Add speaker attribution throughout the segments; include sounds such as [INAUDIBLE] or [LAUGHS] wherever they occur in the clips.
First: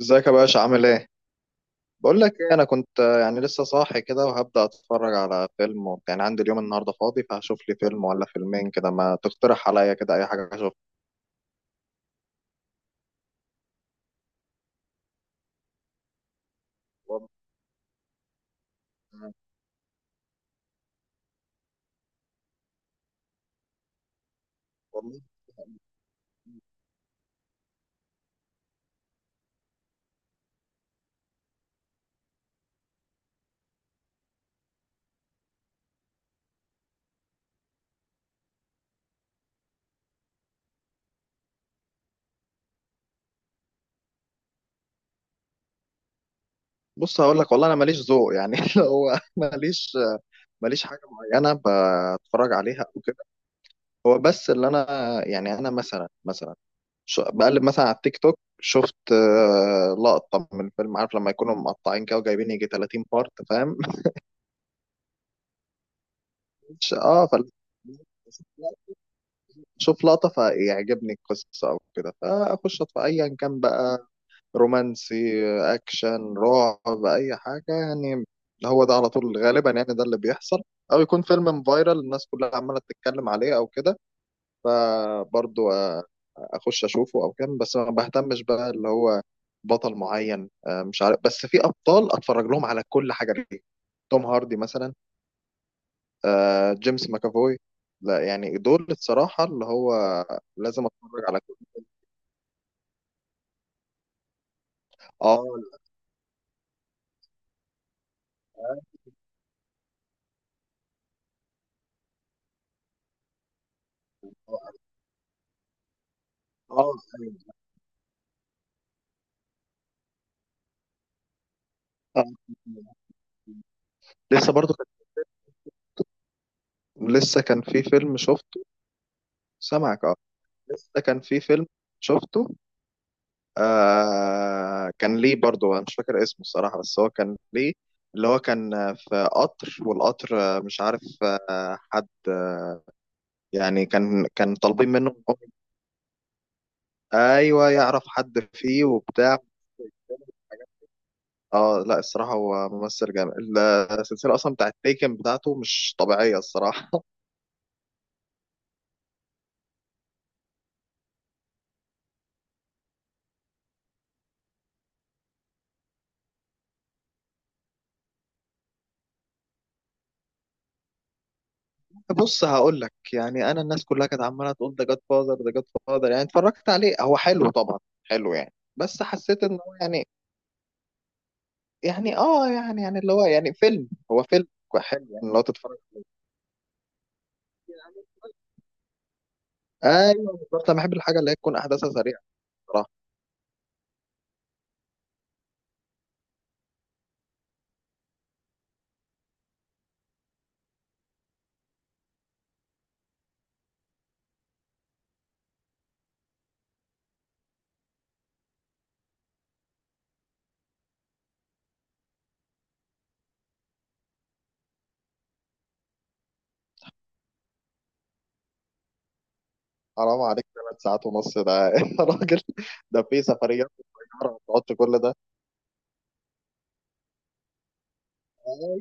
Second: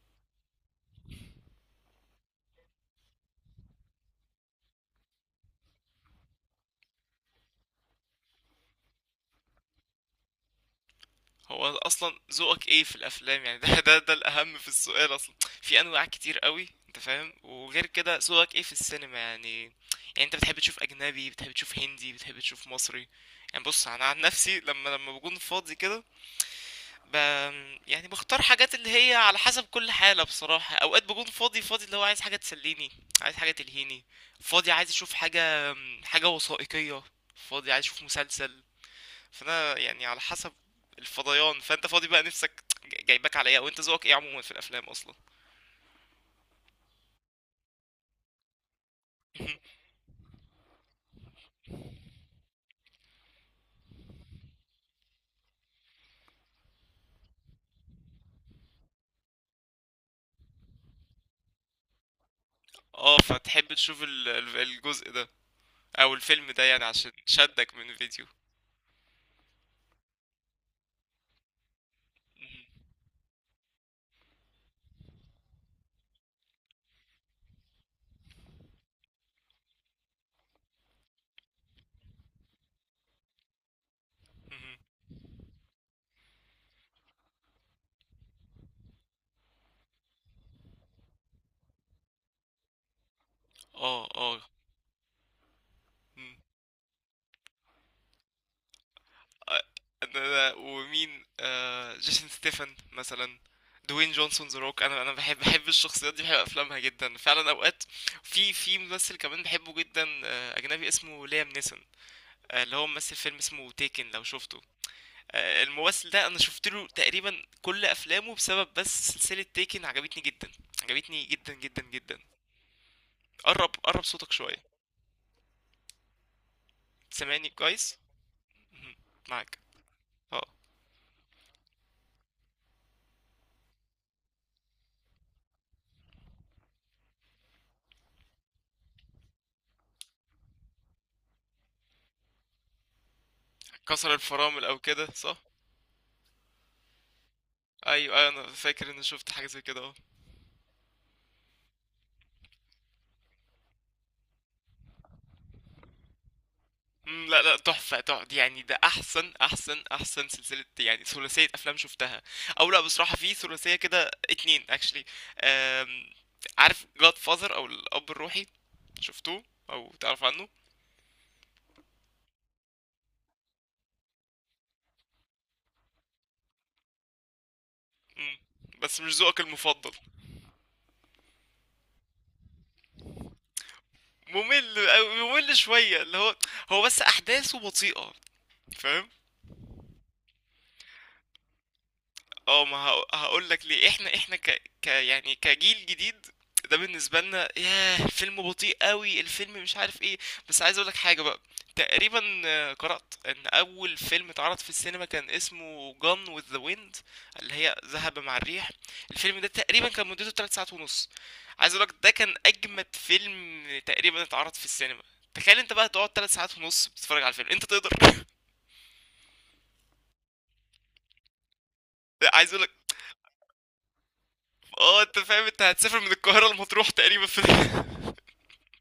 Speaker 1: ازيك يا باشا عامل ايه؟ بقول لك ايه، انا كنت يعني لسه صاحي كده وهبدأ اتفرج على فيلم يعني عندي اليوم النهارده فاضي، فهشوف لي فيلم ولا فيلمين كده. ما تقترح عليا كده اي حاجه اشوفها.
Speaker 2: هو اصلا ذوقك ايه في الافلام؟ يعني ده الاهم في السؤال اصلا. في انواع كتير قوي انت
Speaker 1: والله.
Speaker 2: فاهم، وغير كده ذوقك ايه في السينما؟ يعني انت بتحب تشوف اجنبي، بتحب تشوف هندي، بتحب تشوف مصري؟ يعني بص، انا عن نفسي لما
Speaker 1: والله.
Speaker 2: بكون فاضي كده ب... يعني بختار حاجات اللي هي على حسب كل حالة بصراحة. اوقات بكون فاضي فاضي، اللي هو عايز حاجة تسليني، عايز حاجة تلهيني. فاضي عايز اشوف حاجة، حاجة وثائقية. فاضي عايز اشوف مسلسل. فانا يعني على حسب الفضيان. فانت فاضي بقى، نفسك جايباك على ايه؟ وانت ذوقك ايه عموما في الافلام اصلا؟
Speaker 1: بص هقول لك، والله انا ماليش ذوق يعني [LAUGHS] اللي هو
Speaker 2: [LAUGHS]
Speaker 1: ماليش، ماليش حاجه معينه بتفرج عليها او كده. هو بس اللي انا يعني، انا مثلا مثلا بقلب مثلا على التيك توك، شفت لقطه من الفيلم. عارف لما يكونوا مقطعين كده وجايبين يجي 30
Speaker 2: اه،
Speaker 1: بارت،
Speaker 2: فتحب
Speaker 1: فاهم؟
Speaker 2: تشوف الجزء ده او الفيلم ده، يعني
Speaker 1: [LAUGHS]
Speaker 2: عشان
Speaker 1: اه، فال
Speaker 2: شدك من الفيديو.
Speaker 1: شوف لقطة فيعجبني القصة أو كده،
Speaker 2: [LAUGHS] مهم.
Speaker 1: فأخش أطفى أيا كان بقى. رومانسي، أكشن، رعب، أي حاجة يعني. هو ده على طول غالبا، يعني ده اللي بيحصل. أو يكون فيلم فايرال الناس كلها عمالة تتكلم عليه أو كده.
Speaker 2: مهم.
Speaker 1: فبرضو أخش أشوفه أو كده، بس ما بهتمش بقى اللي هو بطل معين. مش عارف، بس في أبطال أتفرج لهم على كل حاجة ليه.
Speaker 2: اه
Speaker 1: توم
Speaker 2: اه. [LAUGHS]
Speaker 1: هاردي مثلا.
Speaker 2: مم.
Speaker 1: جيمس ماكافوي. لا يعني دول الصراحة
Speaker 2: آه،
Speaker 1: اللي هو
Speaker 2: انا
Speaker 1: لازم أتفرج
Speaker 2: ومين،
Speaker 1: على.
Speaker 2: جيسون ستيفن مثلا، دوين جونسون ذا روك. انا بحب
Speaker 1: اه،
Speaker 2: بحب الشخصيات دي، بحب افلامها جدا فعلا اوقات. في
Speaker 1: اه.
Speaker 2: ممثل كمان بحبه جدا، اجنبي اسمه ليام نيسون. اللي هو ممثل فيلم اسمه تيكن، لو شفته. الممثل ده انا شفت له
Speaker 1: آه.
Speaker 2: تقريبا كل افلامه، بسبب بس سلسلة تيكن عجبتني جدا. عجبتني جدا جدا جدا.
Speaker 1: آه.
Speaker 2: قرب قرب صوتك
Speaker 1: لسه
Speaker 2: شوية.
Speaker 1: برضو كان، لسه
Speaker 2: سامعني
Speaker 1: كان في
Speaker 2: كويس؟
Speaker 1: فيلم شفته.
Speaker 2: معاك
Speaker 1: سامعك، اه.
Speaker 2: اه.
Speaker 1: لسه كان في فيلم شفته. آه، كان ليه برضو. انا مش فاكر اسمه الصراحة، بس هو كان ليه اللي هو، كان في قطر، والقطر مش عارف. حد يعني
Speaker 2: كسر
Speaker 1: كان
Speaker 2: الفرامل او
Speaker 1: طالبين
Speaker 2: كده،
Speaker 1: منه إن هو.
Speaker 2: صح؟
Speaker 1: ايوه، يعرف
Speaker 2: ايوه ايوه، انا
Speaker 1: حد فيه
Speaker 2: فاكر اني شفت
Speaker 1: وبتاع.
Speaker 2: حاجة زي كده، اه.
Speaker 1: اه، لا الصراحة هو ممثل جامد. السلسلة اصلا بتاعت تيكن بتاعته مش طبيعية الصراحة.
Speaker 2: مم، لا لا، تحفة تحفة، يعني ده احسن احسن احسن سلسلة، يعني ثلاثية افلام شفتها. او لا، بصراحة في ثلاثية كده اتنين اكشلي، عارف، جاد فاذر، او الاب الروحي، شفتوه او تعرف عنه؟
Speaker 1: بص هقول لك، يعني انا الناس كلها كانت عماله تقول ده جاد فاذر، ده جاد فاذر. يعني اتفرجت عليه، هو حلو طبعا، حلو
Speaker 2: إمم.
Speaker 1: يعني،
Speaker 2: بس
Speaker 1: بس
Speaker 2: مش ذوقك
Speaker 1: حسيت ان هو
Speaker 2: المفضل.
Speaker 1: يعني. يعني اه، يعني يعني اللي هو يعني فيلم، هو فيلم
Speaker 2: ممل
Speaker 1: حلو
Speaker 2: أوي،
Speaker 1: يعني لو
Speaker 2: ممل
Speaker 1: تتفرج.
Speaker 2: شوية، اللي هو. هو بس أحداثه بطيئة، فاهم؟
Speaker 1: ايوه بالظبط، انا بحب الحاجه اللي هي تكون احداثها سريعه
Speaker 2: اه، ما
Speaker 1: بصراحه.
Speaker 2: هقول لك ليه، احنا ك... ك يعني كجيل جديد، ده بالنسبه لنا ياه، الفيلم بطيء قوي، الفيلم مش عارف ايه. بس عايز اقول لك حاجه بقى. تقريبا قرات ان اول فيلم اتعرض في السينما كان اسمه جون وذ ذا ويند، اللي هي ذهب مع الريح. الفيلم ده تقريبا كان مدته 3 ساعات ونص. عايز اقول لك، ده كان اجمد فيلم تقريبا اتعرض في السينما. تخيل انت بقى تقعد 3 ساعات ونص بتتفرج على الفيلم، انت تقدر؟ [LAUGHS]
Speaker 1: حرام عليك، ثلاث ساعات ونص ده! [LAUGHS] يا راجل،
Speaker 2: عايز اقول لك،
Speaker 1: ده في سفريات صغيره وتقعد كل
Speaker 2: اه
Speaker 1: ده.
Speaker 2: انت فاهم، انت هتسافر من القاهره لمطروح تقريبا في. [LAUGHS]
Speaker 1: أيوه.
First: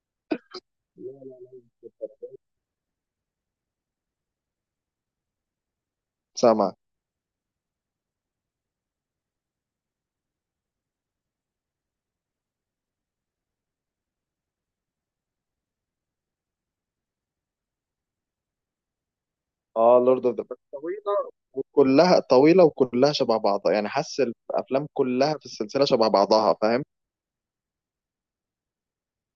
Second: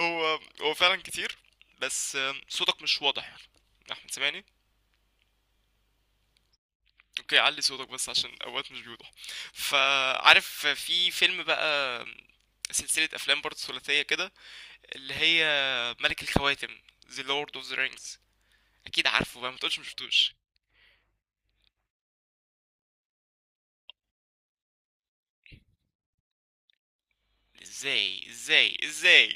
Speaker 2: هو فعلا
Speaker 1: لا
Speaker 2: كتير.
Speaker 1: لا لا.
Speaker 2: بس صوتك مش واضح يعني، احمد سامعني؟
Speaker 1: سامع،
Speaker 2: اوكي، علي صوتك بس، عشان اوقات مش بيوضح. فعارف في فيلم بقى، آم، سلسلة افلام برضه ثلاثية كده، اللي هي ملك الخواتم، The Lord of the Rings. اكيد عارفه بقى، ما تقولش مش
Speaker 1: اه. لورد
Speaker 2: شفتوش.
Speaker 1: اوف ذا رينجز طويله، وكلها طويله وكلها شبه بعضها. يعني حاسس الافلام كلها في السلسله شبه بعضها، فاهم؟
Speaker 2: ازاي ازاي ازاي؟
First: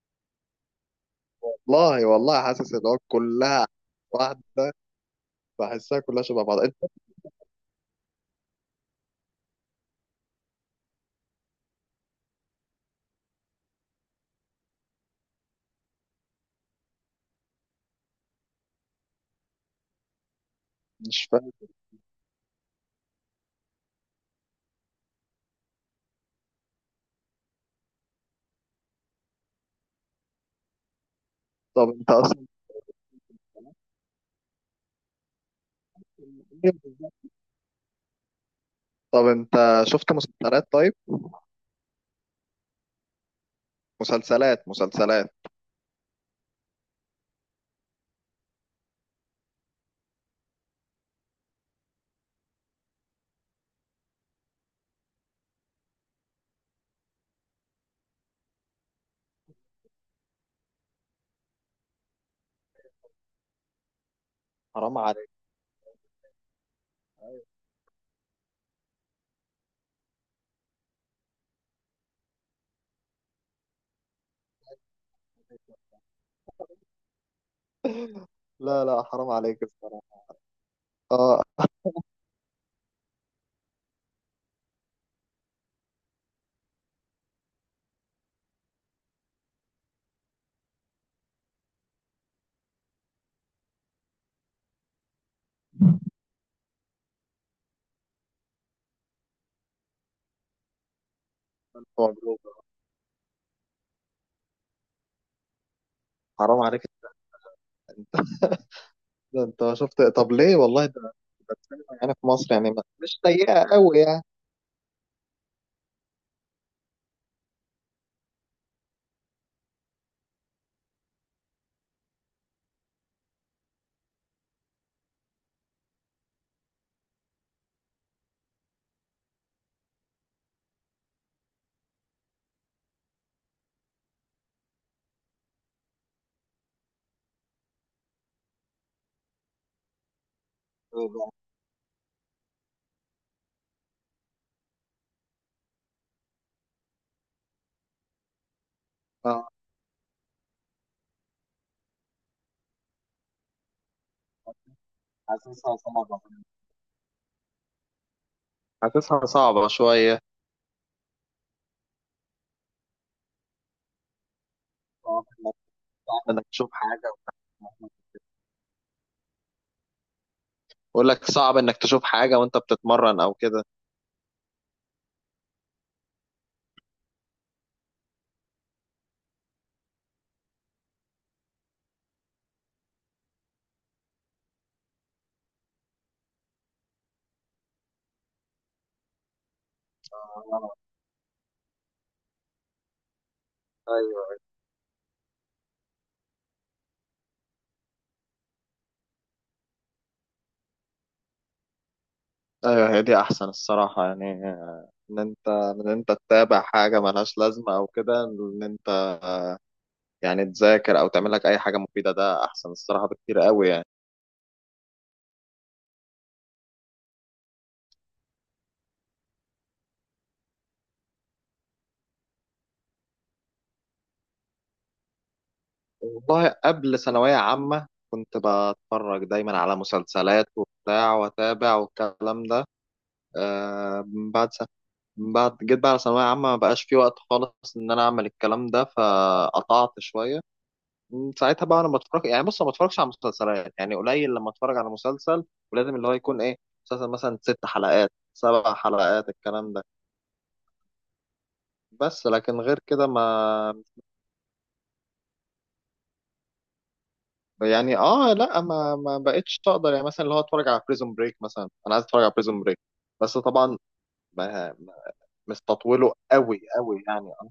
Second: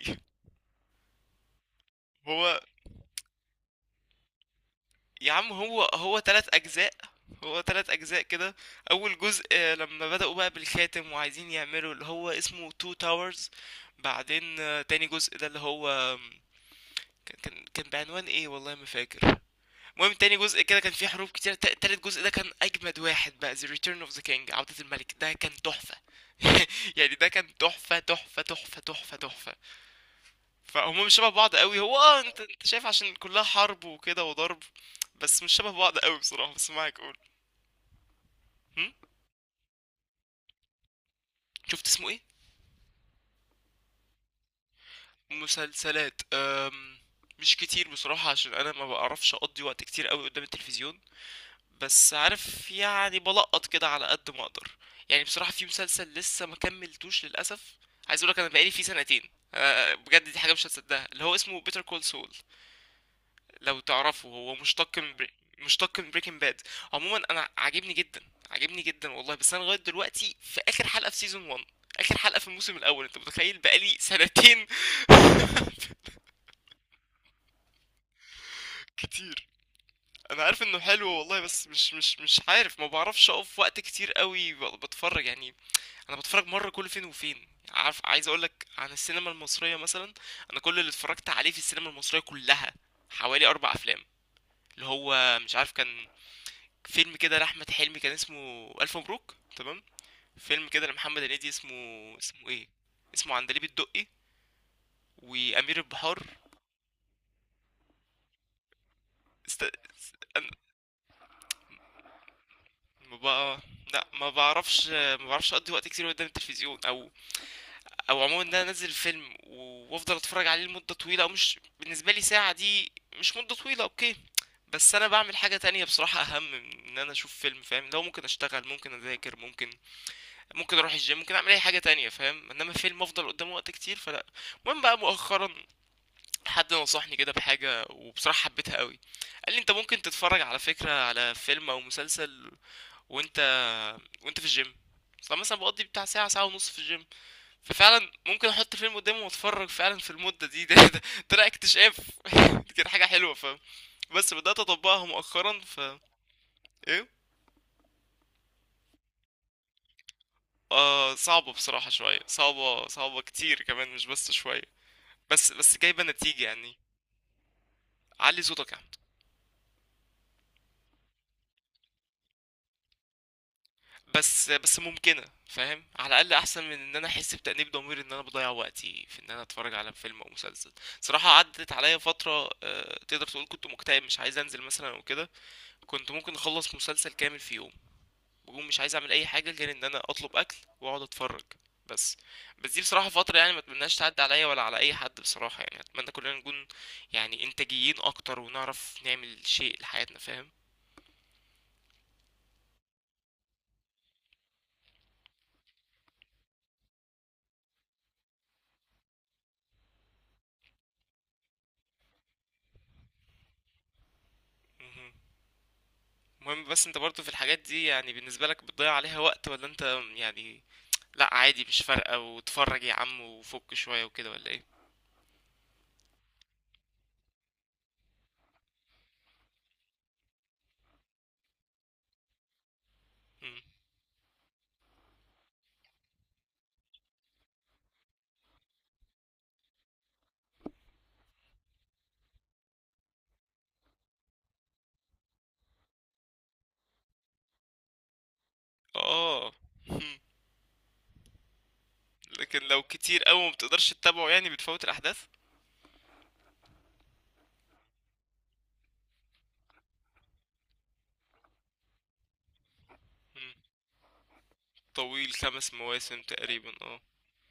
Speaker 1: والله، والله
Speaker 2: هو
Speaker 1: حاسس ان هو كلها واحده.
Speaker 2: يا عم، هو
Speaker 1: بحسها
Speaker 2: هو
Speaker 1: كلها شبه
Speaker 2: تلات
Speaker 1: بعضها انت.
Speaker 2: اجزاء. هو تلات اجزاء كده. اول جزء، لما بدأوا بقى بالخاتم وعايزين يعملوا اللي هو اسمه تو تاورز. بعدين تاني جزء ده، اللي هو آم، كان بعنوان ايه، والله ما فاكر. المهم تاني جزء كده كان فيه
Speaker 1: مش
Speaker 2: حروب
Speaker 1: فاهم.
Speaker 2: كتير. تالت جزء ده كان اجمد واحد بقى، The Return of the King، عودة الملك، ده كان تحفة. [LAUGHS] يعني ده كان تحفة تحفة تحفة تحفة تحفة. فهم مش شبه بعض قوي
Speaker 1: طب
Speaker 2: هو،
Speaker 1: انت
Speaker 2: اه، انت
Speaker 1: اصلا.
Speaker 2: انت شايف عشان كلها حرب وكده وضرب، بس مش شبه بعض قوي بصراحة. بس معاك،
Speaker 1: [LAUGHS]
Speaker 2: قول. هم؟
Speaker 1: طب انت شفت مسلسلات طيب؟
Speaker 2: شفت اسمه ايه؟
Speaker 1: مسلسلات.
Speaker 2: مسلسلات مش كتير بصراحة، عشان انا ما بعرفش اقضي وقت كتير قوي قدام التلفزيون، بس عارف يعني بلقط كده على قد ما اقدر. يعني بصراحة في مسلسل لسه ما كملتوش للأسف، عايز اقولك انا بقالي فيه سنتين. أه بجد، دي حاجة مش هتصدقها، اللي هو اسمه بيتر كول سول، لو تعرفه، هو مشتق
Speaker 1: حرام
Speaker 2: من
Speaker 1: عليك.
Speaker 2: مشتق من بريكنج باد. عموما انا عاجبني جدا، عاجبني جدا والله، بس انا لغايه دلوقتي في اخر حلقه في سيزون 1. اخر حلقه في الموسم الاول، انت متخيل، بقالي سنتين. [LAUGHS]
Speaker 1: لا
Speaker 2: [APPLAUSE]
Speaker 1: لا، حرام
Speaker 2: كتير.
Speaker 1: عليك الصراحه.
Speaker 2: انا عارف انه حلو والله،
Speaker 1: اه.
Speaker 2: بس مش عارف، ما بعرفش اقف وقت كتير قوي بتفرج يعني. انا بتفرج مره كل فين وفين، عارف. عايز اقول لك عن السينما المصريه مثلا، انا كل اللي اتفرجت عليه في السينما المصريه كلها، حوالي اربع افلام، اللي هو مش عارف، كان فيلم كده لأحمد حلمي كان اسمه ألف مبروك، تمام. فيلم كده لمحمد هنيدي، اسمه
Speaker 1: ألف مبروك.
Speaker 2: اسمه ايه، اسمه عندليب الدقي، وأمير البحار.
Speaker 1: حرام عليك، ده
Speaker 2: است...
Speaker 1: انت شفت. طب
Speaker 2: أنا...
Speaker 1: ليه؟ والله ده، ده السينما يعني في مصر يعني،
Speaker 2: ما
Speaker 1: مش
Speaker 2: بقى...
Speaker 1: سيئه قوي
Speaker 2: لا،
Speaker 1: يعني.
Speaker 2: ما بعرفش، اقضي وقت كتير قدام التلفزيون، او عموما ان انا انزل فيلم وافضل اتفرج عليه لمده طويله، او مش بالنسبه لي ساعه دي مش مده طويله اوكي. بس انا بعمل حاجه تانية بصراحه، اهم من ان انا اشوف فيلم، فاهم؟ لو ممكن اشتغل، ممكن اذاكر، ممكن اروح الجيم، ممكن اعمل اي حاجه تانية، فاهم، انما فيلم افضل قدامه وقت كتير، فلا. المهم بقى مؤخرا، حد نصحني كده بحاجه وبصراحه حبيتها قوي. قال لي انت ممكن تتفرج على فكره على فيلم او مسلسل وانت وانت في الجيم، اصلا مثلا بقضي بتاع ساعه ساعه ونص في الجيم، ففعلا ممكن احط فيلم قدامي
Speaker 1: اه،
Speaker 2: واتفرج فعلا في المده دي. ده طلع اكتشاف. [LAUGHS] دي كانت حاجه حلوه فاهم، بس بدات اطبقها مؤخرا
Speaker 1: حاسسها صعبة.
Speaker 2: ايه؟
Speaker 1: حاسسها صعبة شوية.
Speaker 2: آه، صعبة بصراحة شوية، صعبة صعبة كتير كمان مش بس شوية،
Speaker 1: صعب
Speaker 2: بس
Speaker 1: إنك،
Speaker 2: بس جايبة
Speaker 1: صعب
Speaker 2: نتيجة
Speaker 1: انك تشوف
Speaker 2: يعني.
Speaker 1: حاجة وتعملها.
Speaker 2: علي صوتك يا عم.
Speaker 1: بقول لك صعب انك تشوف حاجة وانت بتتمرن او كده.
Speaker 2: بس ممكنة، فاهم، على الأقل أحسن من إن أنا أحس بتأنيب ضمير إن أنا بضيع وقتي في إن أنا أتفرج على فيلم أو مسلسل. صراحة عدت عليا فترة، تقدر تقول كنت مكتئب، مش عايز أنزل مثلا أو كده. كنت ممكن أخلص مسلسل كامل في يوم، بقوم مش عايز أعمل أي حاجة غير إن أنا أطلب أكل
Speaker 1: آه،
Speaker 2: وأقعد أتفرج. بس بس دي بصراحة فترة، يعني ما أتمناش تعدي
Speaker 1: أيوه.
Speaker 2: عليا ولا على أي حد بصراحة، يعني أتمنى كلنا نكون يعني إنتاجيين أكتر، ونعرف نعمل شيء لحياتنا، فاهم.
Speaker 1: ايوه هي دي احسن الصراحة، يعني ان انت من انت تتابع حاجة ملهاش لازمة، او كده ان انت يعني تذاكر او تعمل لك اي حاجة مفيدة، ده احسن الصراحة بكتير قوي يعني.
Speaker 2: مهم. المهم بس انت برضو في الحاجات دي، يعني بالنسبة لك بتضيع عليها وقت، ولا انت يعني لا عادي مش فارقة، وتفرج يا عم وفك شوية وكده، ولا ايه؟
Speaker 1: والله قبل ثانوية عامة كنت بتفرج دايما على مسلسلات وبتاع، واتابع والكلام ده.
Speaker 2: مم.
Speaker 1: آه، من بعد سنة، من بعد جيت بقى على ثانوية عامة، ما بقاش في وقت خالص إن أنا أعمل الكلام ده، فقطعت شوية. من ساعتها بقى أنا بتفرج، يعني بص ما بتفرجش على مسلسلات، يعني قليل لما أتفرج على مسلسل، ولازم اللي هو يكون إيه، مسلسل مثلا ست حلقات، سبع حلقات
Speaker 2: اه
Speaker 1: الكلام ده.
Speaker 2: مم.
Speaker 1: بس لكن
Speaker 2: لكن
Speaker 1: غير
Speaker 2: لو
Speaker 1: كده
Speaker 2: كتير قوي ما
Speaker 1: ما.
Speaker 2: بتقدرش تتابعه، يعني بتفوت الاحداث.
Speaker 1: يعني اه، لا ما ما بقتش تقدر. يعني مثلا اللي هو اتفرج على بريزون بريك مثلا، انا عايز اتفرج على بريزون بريك بس
Speaker 2: مم.
Speaker 1: طبعا ما- ما-
Speaker 2: طويل، خمس
Speaker 1: مستطوله
Speaker 2: مواسم
Speaker 1: قوي
Speaker 2: تقريبا، اه.
Speaker 1: قوي، يعني ان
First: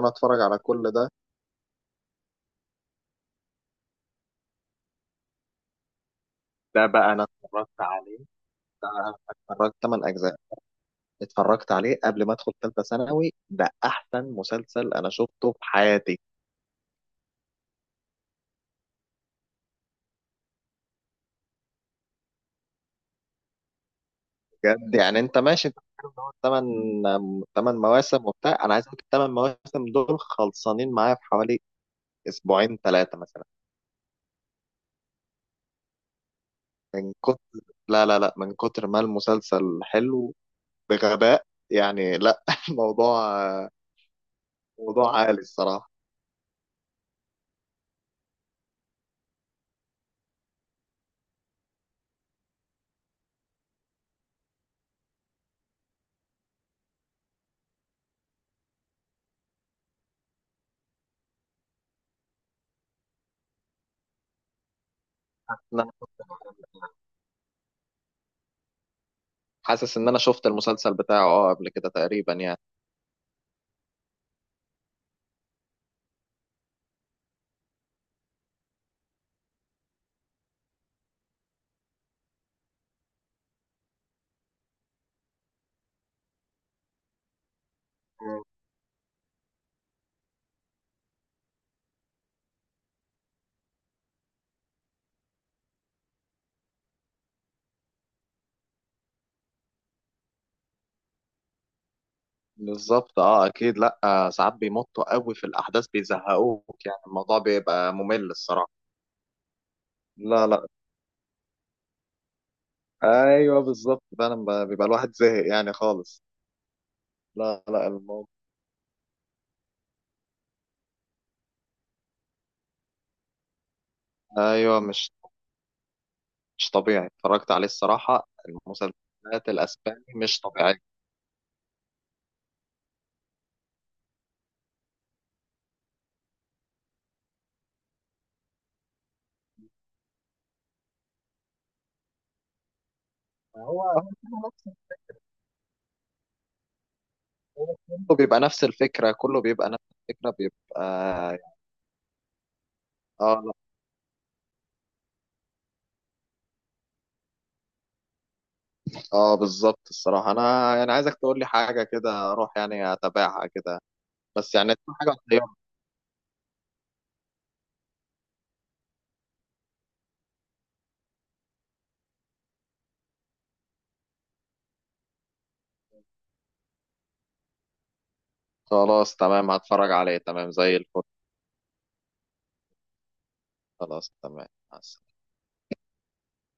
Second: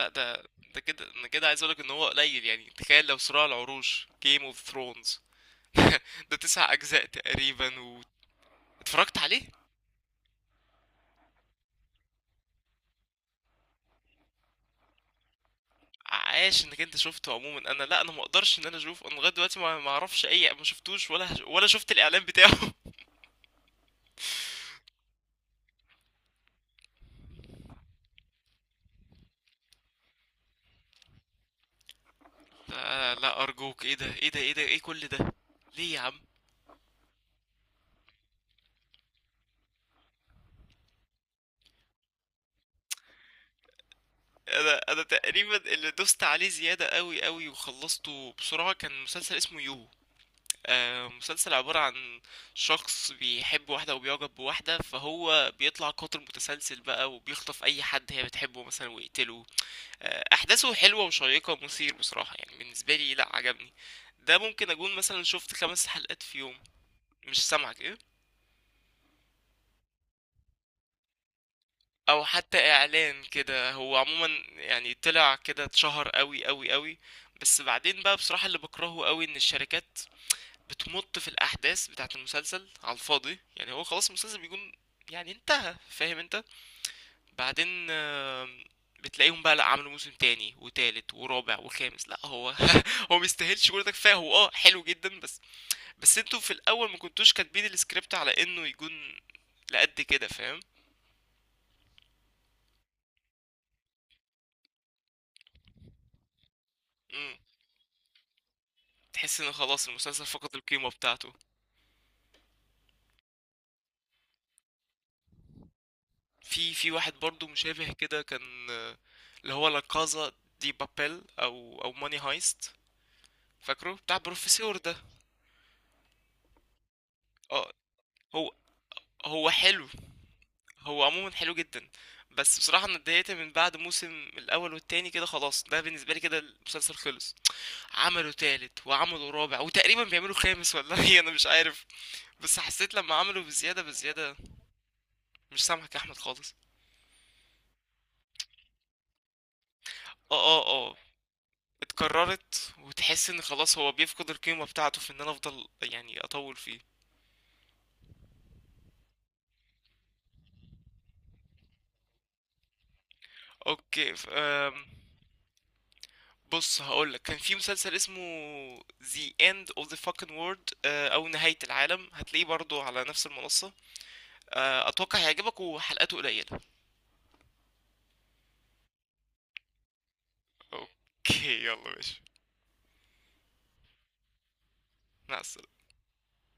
Speaker 2: لا
Speaker 1: اتفرج
Speaker 2: ده
Speaker 1: على
Speaker 2: ده
Speaker 1: كل ده.
Speaker 2: كده انا كده عايز اقولك ان هو قليل. يعني تخيل لو صراع العروش، Game of Thrones. [LAUGHS] ده تسع
Speaker 1: ده
Speaker 2: اجزاء
Speaker 1: بقى انا
Speaker 2: تقريبا،
Speaker 1: اتفرجت عليه. ده أنا
Speaker 2: واتفرجت عليه.
Speaker 1: اتفرجت 8 اجزاء. اتفرجت عليه قبل ما ادخل ثالثه ثانوي، ده احسن مسلسل انا شفته في حياتي.
Speaker 2: عاش انك انت شفته. عموما انا لا، انا ما اقدرش ان انا اشوفه، انا لغايه دلوقتي ما اعرفش اي، ما شفتوش، ولا ولا شفت الاعلان بتاعه. [LAUGHS]
Speaker 1: بجد يعني. انت ماشي انت بتتكلم إن هو تمن مواسم وبتاع، انا عايز اقول لك الثمان مواسم دول خلصانين معايا في حوالي اسبوعين
Speaker 2: لا,
Speaker 1: ثلاثه
Speaker 2: لا،
Speaker 1: مثلا.
Speaker 2: ارجوك، ايه ده، ايه ده، ايه ده، ايه كل ده؟ ليه يا عم؟
Speaker 1: من كتر، لا لا لا، من كتر ما المسلسل حلو، بغباء يعني، لا [LAUGHS] موضوع،
Speaker 2: انا
Speaker 1: موضوع عالي
Speaker 2: تقريبا اللي
Speaker 1: الصراحه.
Speaker 2: دوست عليه زياده قوي قوي، وخلصته بسرعه، كان مسلسل اسمه يو. آه، مسلسل عباره عن شخص بيحب واحده، وبيعجب بواحده، فهو بيطلع قاتل متسلسل بقى، وبيخطف اي حد هي بتحبه مثلا ويقتله. احداثه حلوه وشيقه ومثير بصراحه، يعني بالنسبه لي لا عجبني. ده ممكن اكون مثلا شفت خمس
Speaker 1: أنا
Speaker 2: حلقات في يوم. مش سامعك، ايه؟
Speaker 1: حاسس ان انا شفت المسلسل بتاعه اه قبل كده
Speaker 2: او
Speaker 1: تقريبا
Speaker 2: حتى
Speaker 1: يعني.
Speaker 2: اعلان كده، هو عموما يعني طلع كده، اتشهر قوي قوي قوي. بس بعدين بقى بصراحه، اللي بكرهه قوي ان الشركات بتمط في الاحداث بتاعه المسلسل على الفاضي، يعني هو خلاص المسلسل بيكون يعني انتهى، فاهم انت؟ بعدين بتلاقيهم بقى، لا، عملوا موسم تاني وتالت ورابع وخامس. لا، هو [LAUGHS] هو ميستاهلش كل ده، كفايه، هو اه حلو جدا، بس بس انتوا في الاول ما كنتوش كاتبين السكريبت على انه يكون لقد كده، فاهم.
Speaker 1: بالظبط، اه اكيد. لا ساعات بيمطوا قوي في الاحداث بيزهقوك، يعني
Speaker 2: امم
Speaker 1: الموضوع بيبقى ممل الصراحه.
Speaker 2: تحس ان خلاص المسلسل
Speaker 1: لا
Speaker 2: فقد
Speaker 1: لا.
Speaker 2: القيمه بتاعته.
Speaker 1: ايوه بالظبط فعلا، بيبقى الواحد زهق يعني خالص.
Speaker 2: في واحد برضو
Speaker 1: لا لا
Speaker 2: مشابه كده
Speaker 1: الموضوع.
Speaker 2: كان، اللي هو لا كازا دي بابيل، او ماني هايست، فاكره بتاع بروفيسور
Speaker 1: ايوه،
Speaker 2: ده؟
Speaker 1: مش طبيعي. اتفرجت عليه
Speaker 2: اه،
Speaker 1: الصراحه،
Speaker 2: هو
Speaker 1: المسلسلات
Speaker 2: هو حلو،
Speaker 1: الاسباني مش طبيعيه.
Speaker 2: هو عموما حلو جدا. بس بصراحه انا اتضايقت من بعد موسم الاول والتاني كده، خلاص ده بالنسبه لي كده المسلسل خلص. عملوا تالت وعملوا رابع وتقريبا بيعملوا خامس، ولا [LAUGHS] ايه، انا مش عارف. بس حسيت لما عملوا بزيادة
Speaker 1: هو، هو
Speaker 2: بزيادة،
Speaker 1: كله نفس،
Speaker 2: مش سامحك يا أحمد خالص.
Speaker 1: هو كله بيبقى نفس الفكره، كله بيبقى نفس الفكره،
Speaker 2: اه اه اه،
Speaker 1: بيبقى يعني.
Speaker 2: اتكررت وتحس
Speaker 1: اه،
Speaker 2: ان
Speaker 1: لا
Speaker 2: خلاص هو بيفقد القيمة بتاعته، في ان انا افضل يعني اطول فيه.
Speaker 1: اه بالظبط الصراحه. انا يعني عايزك تقول لي حاجه كده اروح يعني اتابعها كده،
Speaker 2: اوكي
Speaker 1: بس يعني تكون حاجه.
Speaker 2: بص هقولك، كان في مسلسل اسمه The End of the Fucking World، او نهاية العالم، هتلاقيه برضو على نفس المنصة. اتوقع هيعجبك، وحلقاته قليلة.
Speaker 1: خلاص تمام، هتفرج عليه تمام زي الفل.
Speaker 2: اوكي يلا ماشي.
Speaker 1: خلاص تمام، مع السلامة.
Speaker 2: مع السلامة.